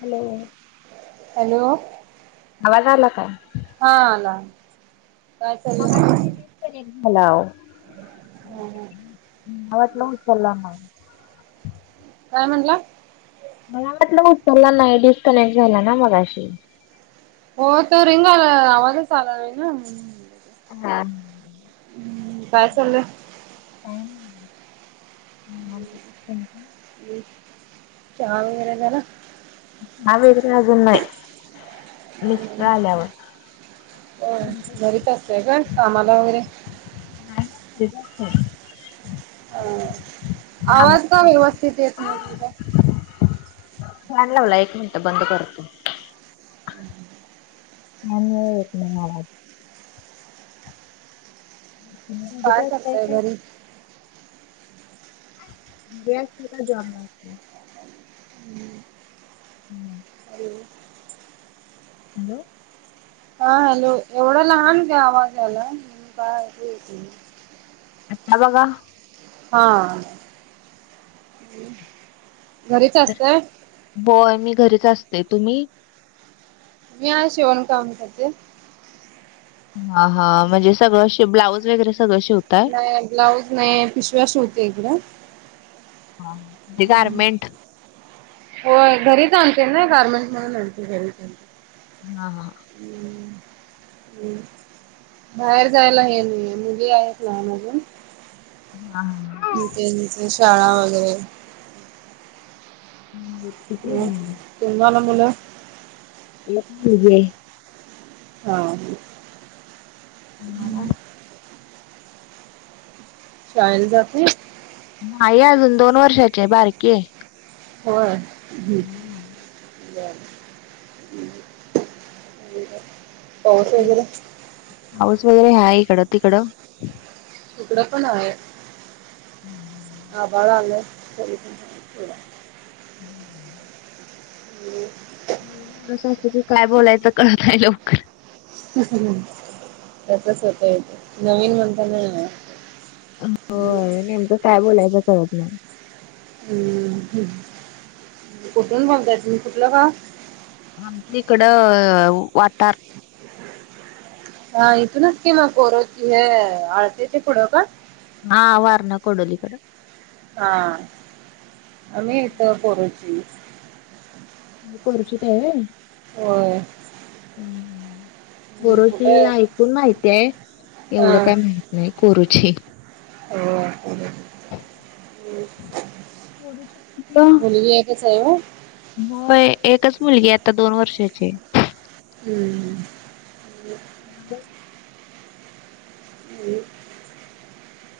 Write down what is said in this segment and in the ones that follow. Hello hello आवाज आला का हा आला काय मगाशी चाललंय डीसकनेक्ट झाला ओ आवाज ना उचलला ना काय म्हणला मला वाटलं उचला नाही डिस्कनेक्ट झाला ना मगाशी हो तर रिंग आला आवाजच आला नाही ना हम काय चाललंय हम्म चहा वगैरे झाला अजून नाही मिस्टर आल्यावर हो घरीच असतेय का कामाला वगैरे नाय घरीच असतय ह आवाज का व्यवस्थित येत नाहीत तुम्हचा फॅन लावले एक मिनिटं बंद करतो हम्- आणि येत नाही आवाज तुम्ही घरीच काय असताय करताय काय? घरी जॉब आहे हम् हॅलो हॅलो हा हॅलो एवढा लहान ग आवाज आला काय आता बघा हा घरीच असते होय मी घरीच असते तुम्ही मी आहे शिवण काम करते हा हा म्हणजे सगळं शी ब्लाउज वगैरे सगळं शेवत नाही ब्लाऊज नाही पिशव्या शिवते इकडें हा हा ते गारमेंट हो घरीच आणते ना गार्मेंट म्हणून आणते घरीच आणते हा हा हम्म बाहेर जायला हे म मुली आहेत लहान अजून हा हां इथेचे शाळा वगैरे हम्म तुम्हाला मुलं मला पण मुलगी आहे हां आम्हाला शाळेला जाती? नायी अजून दोन वर्षाचेयं बारकीेयं. होय हुं. बंर पाऊस वैगेरे? पाऊस वगैरे हाय इकडं. तिकडं? हिकडं पण हाय. [inaudible] आभाळ आलंय [inaudible] [inaudible] [inaudible] असं असलं की काय बोलायचं कळत नाय लवकर. [inaudible] तसंच होतंय नवीन म्हणतां नां होय नेमकं काय बोलायचं कळत नाय. हुं कुठून बोलताय तुम्ही कुठलं गाव? हामं तिकडं वातार. हां इथूनच की म कोरोची हें आळते च्या पुढं का? हां वारणा कोडोलीकडं. हां आम्ही इथं कोरोची. कोरोचीत हाय होय. होय. हुं कुठे कोरोची ऐकून माहितयं हा एवढं काय माहि नायी कोरोची. होय [inaudible] मुलगीयं. एकचयं होय? होय एकच मुलगीयं आता दोन वर्षाचीयं. Very good. [inaudible] आणि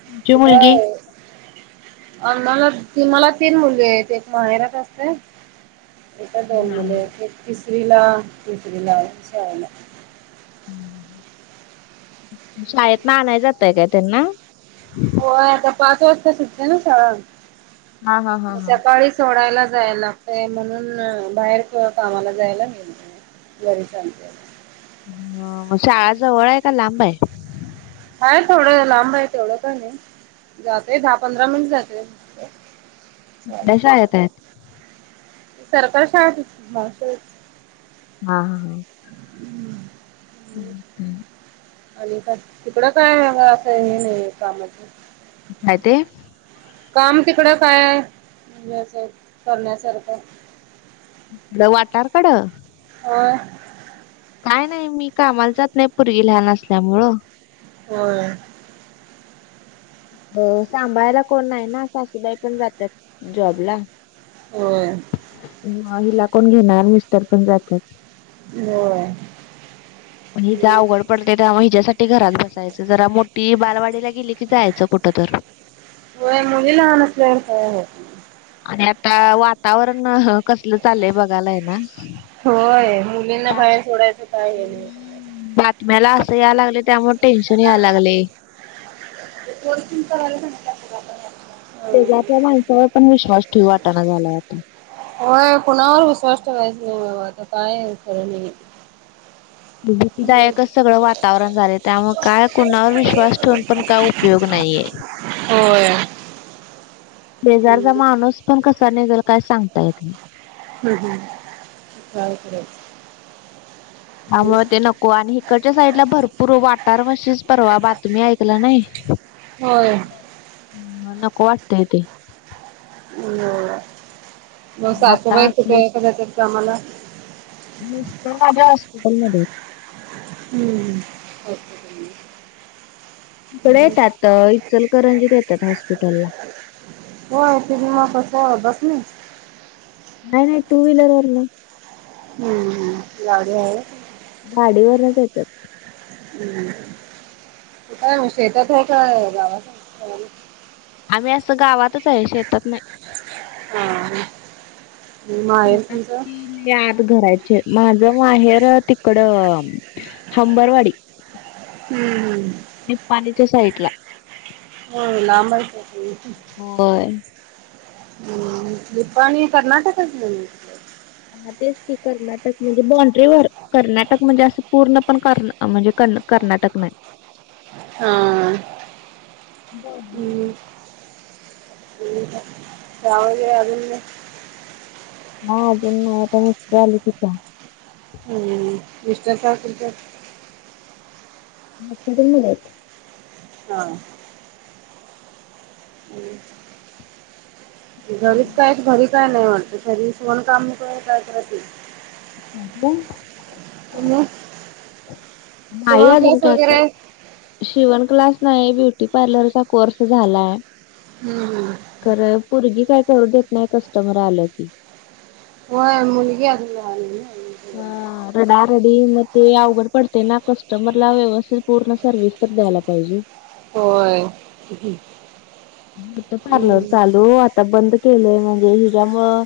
तुमची मुलगी? कुठायं? अन मला ती मला तीन मुलीयेंत एक माहेरात असते हित दोन हा हा मुलीयेत एक तिसरीला दुसरीला शाळला. हुं शाळेतंन आनाय जाताय काय त्यांना? होय आता पाच वाजता सुटते नां हा हा हा म हा. सकाळीच सोडायला जायला लागतयं म्हणून बाहेर कामाला जायला मिळत घरीच आणते हां शाळा जवळय का लांबयं? हाय थोडं लांबयं तेवढं काय नायी जातोय दहा पंधरा मिनिट जातय. कुठल्या शाळेत आहेत? [unintelligible] सरकारी शाळेत [inaudible] हां हां हां. हुं. हुं. आणि काय तिकडं काय असं हें नायी कामाचं? काय ते? काम तिकडं काय? [unintelligible] करण्यासारखं? त्या वाठार कडं? हां. काय नाही मी कामाल जात नाही पोरगी लहान असल्यामुळ. होय सांभाळायला कोण नाही ना सासूबाई पण जात्यात जॉब ला. होय हिला कोण घेणार मिस्टर पण जातात. होय हिच अवघड पडते त्यामुळ हिच्यासाठी घरात बसायच. जरा मोठी बालवाडीला गेली की जायाच कुठ तर. होय मुली लहान असल्यावर नाही होत. नाही आणि आता वातावरण कसल चालय बघायलाय ना. होय मुलींना बाहेर सोडायच काय हे नाही. बातम्याला अस यायला लागलय त्यामुळ टेन्शन यायला लागलय. ते [unintelligible] करायला सांगितलय [unintelligible] शेजारच्या माणसावर पण विश्वास ठेवू वाटाना झालाय आता. होय कुणावर विश्वास ठेवायचा नाही बाबा आता काय स [unintelligible] भीतीदायकच सगळ वातावरण झालय त्यामुळ काय कुणावर काय विश्वास ठेवून पण काय उपयोग नाहीये. होय शेजारचा माणूस पण कसा निघल काय सांगता येत नाही. हम्म हम्म त्यामुळ ते नको आणि हिकडच्या साईडला भरपूर वाटारवाशीच परवा बातमी ऐकला नाही. [inaudible] होय मग नको वाटतय ते. होय मग आता सासूबाई असले कुठे जातात कामाला? मिस [unintelligible] हॉस्पिटलमध्ये हम्म ओके इकडे येतात इचलकरंजीत येतात हॉस्पिटलला. हो आलो त्याच्यामुळे कस बस नी. नाहीय नाही टू व्हीलर वरण. हम्म हम्म गाडी आहे. गाडीवरच येतात. हम्म तू काय शेतात आहे काय गावात? आम्ही अस गावातच आहे शेतात नाही. हां हां मग माहेर तुमच? याद घरायचे माझ माहेर ते इकड हंबरवाडी. हम्म हम्म. निपाणीच्या साईडला. होय नाम [unintelligible] होय निपाणी कर्नाटकातल? मग तेच की कर्नाटक म्हणजे बाॉंड्रीवर, कर्नाटक म्हणजे अस पूर्ण पण कर म्हणजे क कर्नाटक नाही. हां हम्म [unintelligible] अजून हा अजून नाही आता मस्त आली की चहा. मिस्टर काय करतात? एक्झिटेट झाल्याय हितं. [unintelligible] म् घरीच कायच भारी, काय नाही वाटतं तूम्हाला काम [inaudible] हाकूम हॅलो नाही अजून काय करत. शिवण क्लांस नाहीं ब्युटी पार्लर चां कोर्स झालायं. हम्म हम्म खरं पोरगी कायं करूं देतं नाहीं कस्टमर आलं की. व्हयं मुलंगी अजून लहान आहं ना. हं रडारडी म ते अवघड पडतंय नां कस्टमर लां व्यवस्थित पूर्ण सर्व्हिस, तर द्यांयला पाहिजे. होय कुठं पार्लर चालूं आंता बंद केलंय म्हणजे हिच्यामुळं,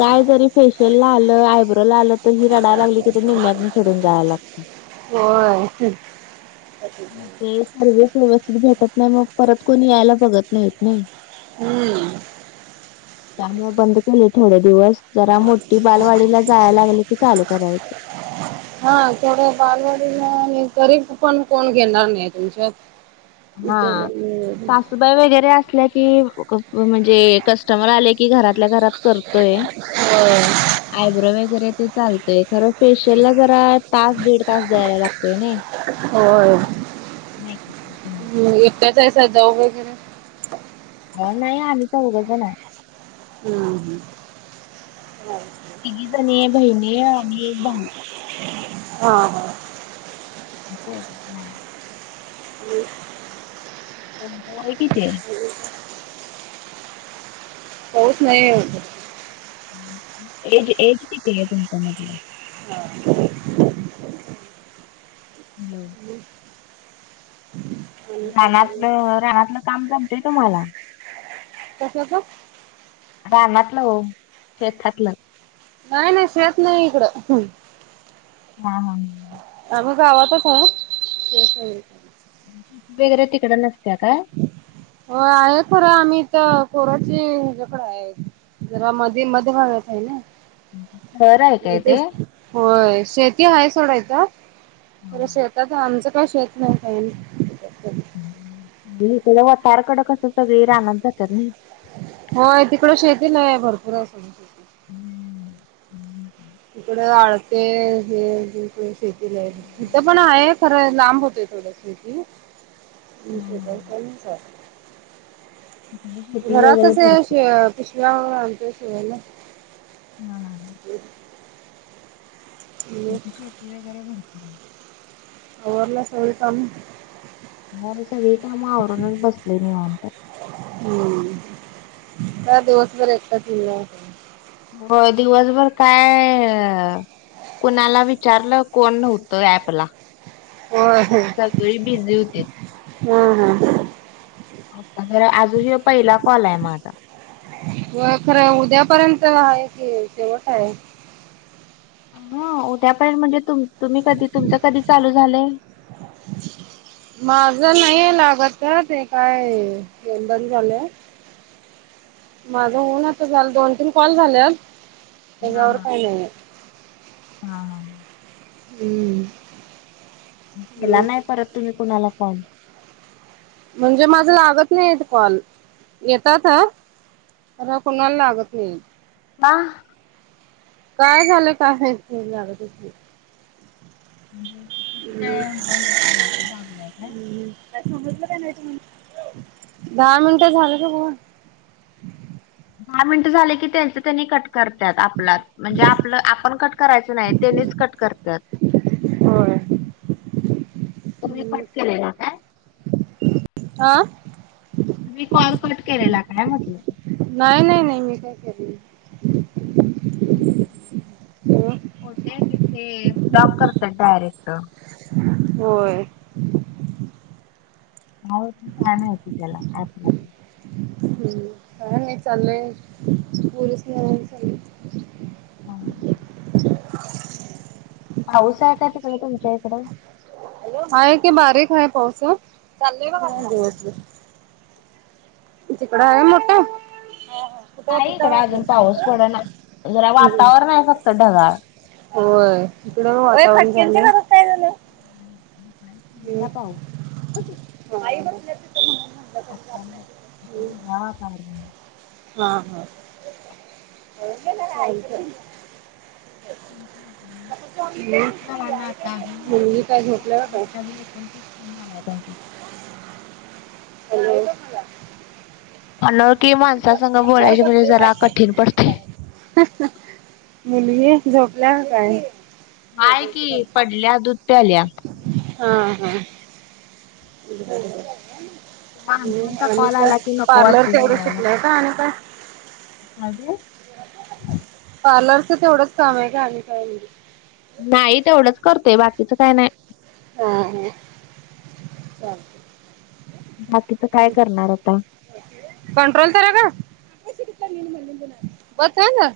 कायं जरी फेशियल लां आलं आयब्रो लां आलं तरी रडयांला लागली की ते निम्म्यातने सोडूंन जायंला लाग [unintelligible] होय. मंग ते सर्विस व्यवस्थित भेटतं नाहीं मंग परंत कोणी यांयला बघत, नाहीत नाही. हम्मं [unintelligible] त्यामुळे बंद केलंय थोडे दिवसं जरां मोठी बालवाडीला जायंला लागली की चालूं करायचं. [unintelligible] हां थोडं बालवाडीलां आणि तरी पणं कोणं घेणारं नाहीं तुमच्यांत? हां सासूंबाई वगैरें असल्यां कि कसं म्हणजे कस्टमर आल्या की, कि घरातल्यां घरांत करतोय. आयब्रो वगैरें ते चालतंय खरं फेशियल लां जरां तासं दीड तासं जायला लागतोय ने. होय. नाही का? कसं हाईसा जाऊ बाई तेण? काय नाहीं आम्हीं चौघ जणं आहं. हम्म हम्म. नाही. तिघी जणी बहिणी, आणि एक भाऊ. हां हां [unintelligible] [unintelligible] म वय किती आहं? पाऊसं नाहीं आहे इथं. एज एज किती आहे तुमचं म्हटलं? [unintelligible] [unintelligible] काय चाललंय रानातलं रानातलं कामं जमतेय तुम्हांला? कशाचं? रानातलं हो शेतातलं. नाहीं, नाहीं शेतं नाहीं इकडं. हां हां. आम्हीं गावांतच अहो, शेत नाही. वगैरें तिकड नसत्यां कायं? हो आहे खरं आम्हीं इथं पोरांच्या इकडे आहे. जरा मध्यें, मध्यें भागांयच आहे नां? घरं आहे कायं ते? होयं शेती आहे सोडायचं शेतांत आमच काय शेतं नाही काही. नाही इकड वतारकड कस सगळी राहत जातात नाही. हो तिकड शेती लय आहे भरपूर आहे शेती. हम्म हम् [inaudible] तिकडे आळते हे शेती द्यायला. इथं पण होय. आहे खरं लांब होतय थोड शेती हं. [unintelligible] इकडे शेती वगैरे घरातच आहे भरपूर शि पिशव्या आणत शिवायला. हा ह [inaudible] ह [inaudible] शेती वगैरे भनते [inaudible] [unintelligible] अरवली सगळी काम? आम्ही सगळी काम आवरूनच बसले निवांत. हम्म, काय दिवसभर एकट [unintelligible] होय, दिवसभर काय कोणाला विचारलं कोण होतं ऍपला? होय होय. सगळी बिझी होतेत. हम्म, हम्म. आता जरा अजून हे पहिला कॉल आहे माझा. होय खरं उद्यापर्यंत आहे कि शेवट आहे. हा उद्या पर्यंत म्हणजे तुम्ही कधी तुमच कधी चालू झालंय. माझं नाहीय लागत ते काय बंद झालंय. माझं होऊन आता झालं दोन, तीन कॉल झालेत. हा हा हा हा. हम्म. केला नाही परत तुम्ही कुणाला कॉल? म्हणजे माझं लागत नाहीेत कॉल येतात ह. माझा कोणाला लागत नाही. हा. काय झालं काय माहिती जाऊदे. म्हणजे तेच काय हे केलाय काय लाबलाय काय? समजलं का नाही दहा मिनिटं झालंका बोलून? दहा मिनट झाले की त्यांच त्यांनी कट करतात आपला म्हणजे आपलं आपण कट करायचं नाही तेनीच कट करत्यात. होय. तुम्ही कट केलेल काय? आ? मी कॉल कट केलेला काय म्हटलं? नाही, नाही, नाही मी नाही केलेला. होत ते ब्लॉक करतात डायरेक्ट? होय. आहेत छान आहे त्याला ऍप ला. हम्म, काय नाही चाललंय पोरिसनी घेऊन चालले. ह. हऊसा आहे का तिकडे तुमच्याकडे? हाय की बारीक हाय पाऊस [unintelligible] तिकड आहे मोठा? नाही इकड अजून पाऊस पडना जरा वातावरण आहे फक्त ढगाळ. होय इकडं वातावरण [unintelligible] [inaudible] [unintelligible] पाऊस आई बसल्यात तिथं म्हणून म्हंटल. [unintelligible] हा हा [unintelligible] [inaudible] [unintelligible] [inaudible] मुलगी काय झोपल्या का काय? [unintelligible] Thank you hello. अनोळखी माणसा संग बोलायच म्हणजे जरा कठीण पडतय. ह ह मुलगी झोपल्या का काय? हाय की, पडल्या दूध प्यायल्या. हा हा. [inaudible] माणसांचा आणि कॉल काय? आला की नको पार्लर वाटते तेवढं सुटलंय का आणि काय? अग ये पार्लरचं तेवढंच काम हाय काय आणि काय? नाही तेवढंच करतोय बाकीच काय नाय. हा हा चालतंय. बाकीच काय करणार आता? कंट्रोल तरी कर वर चढन.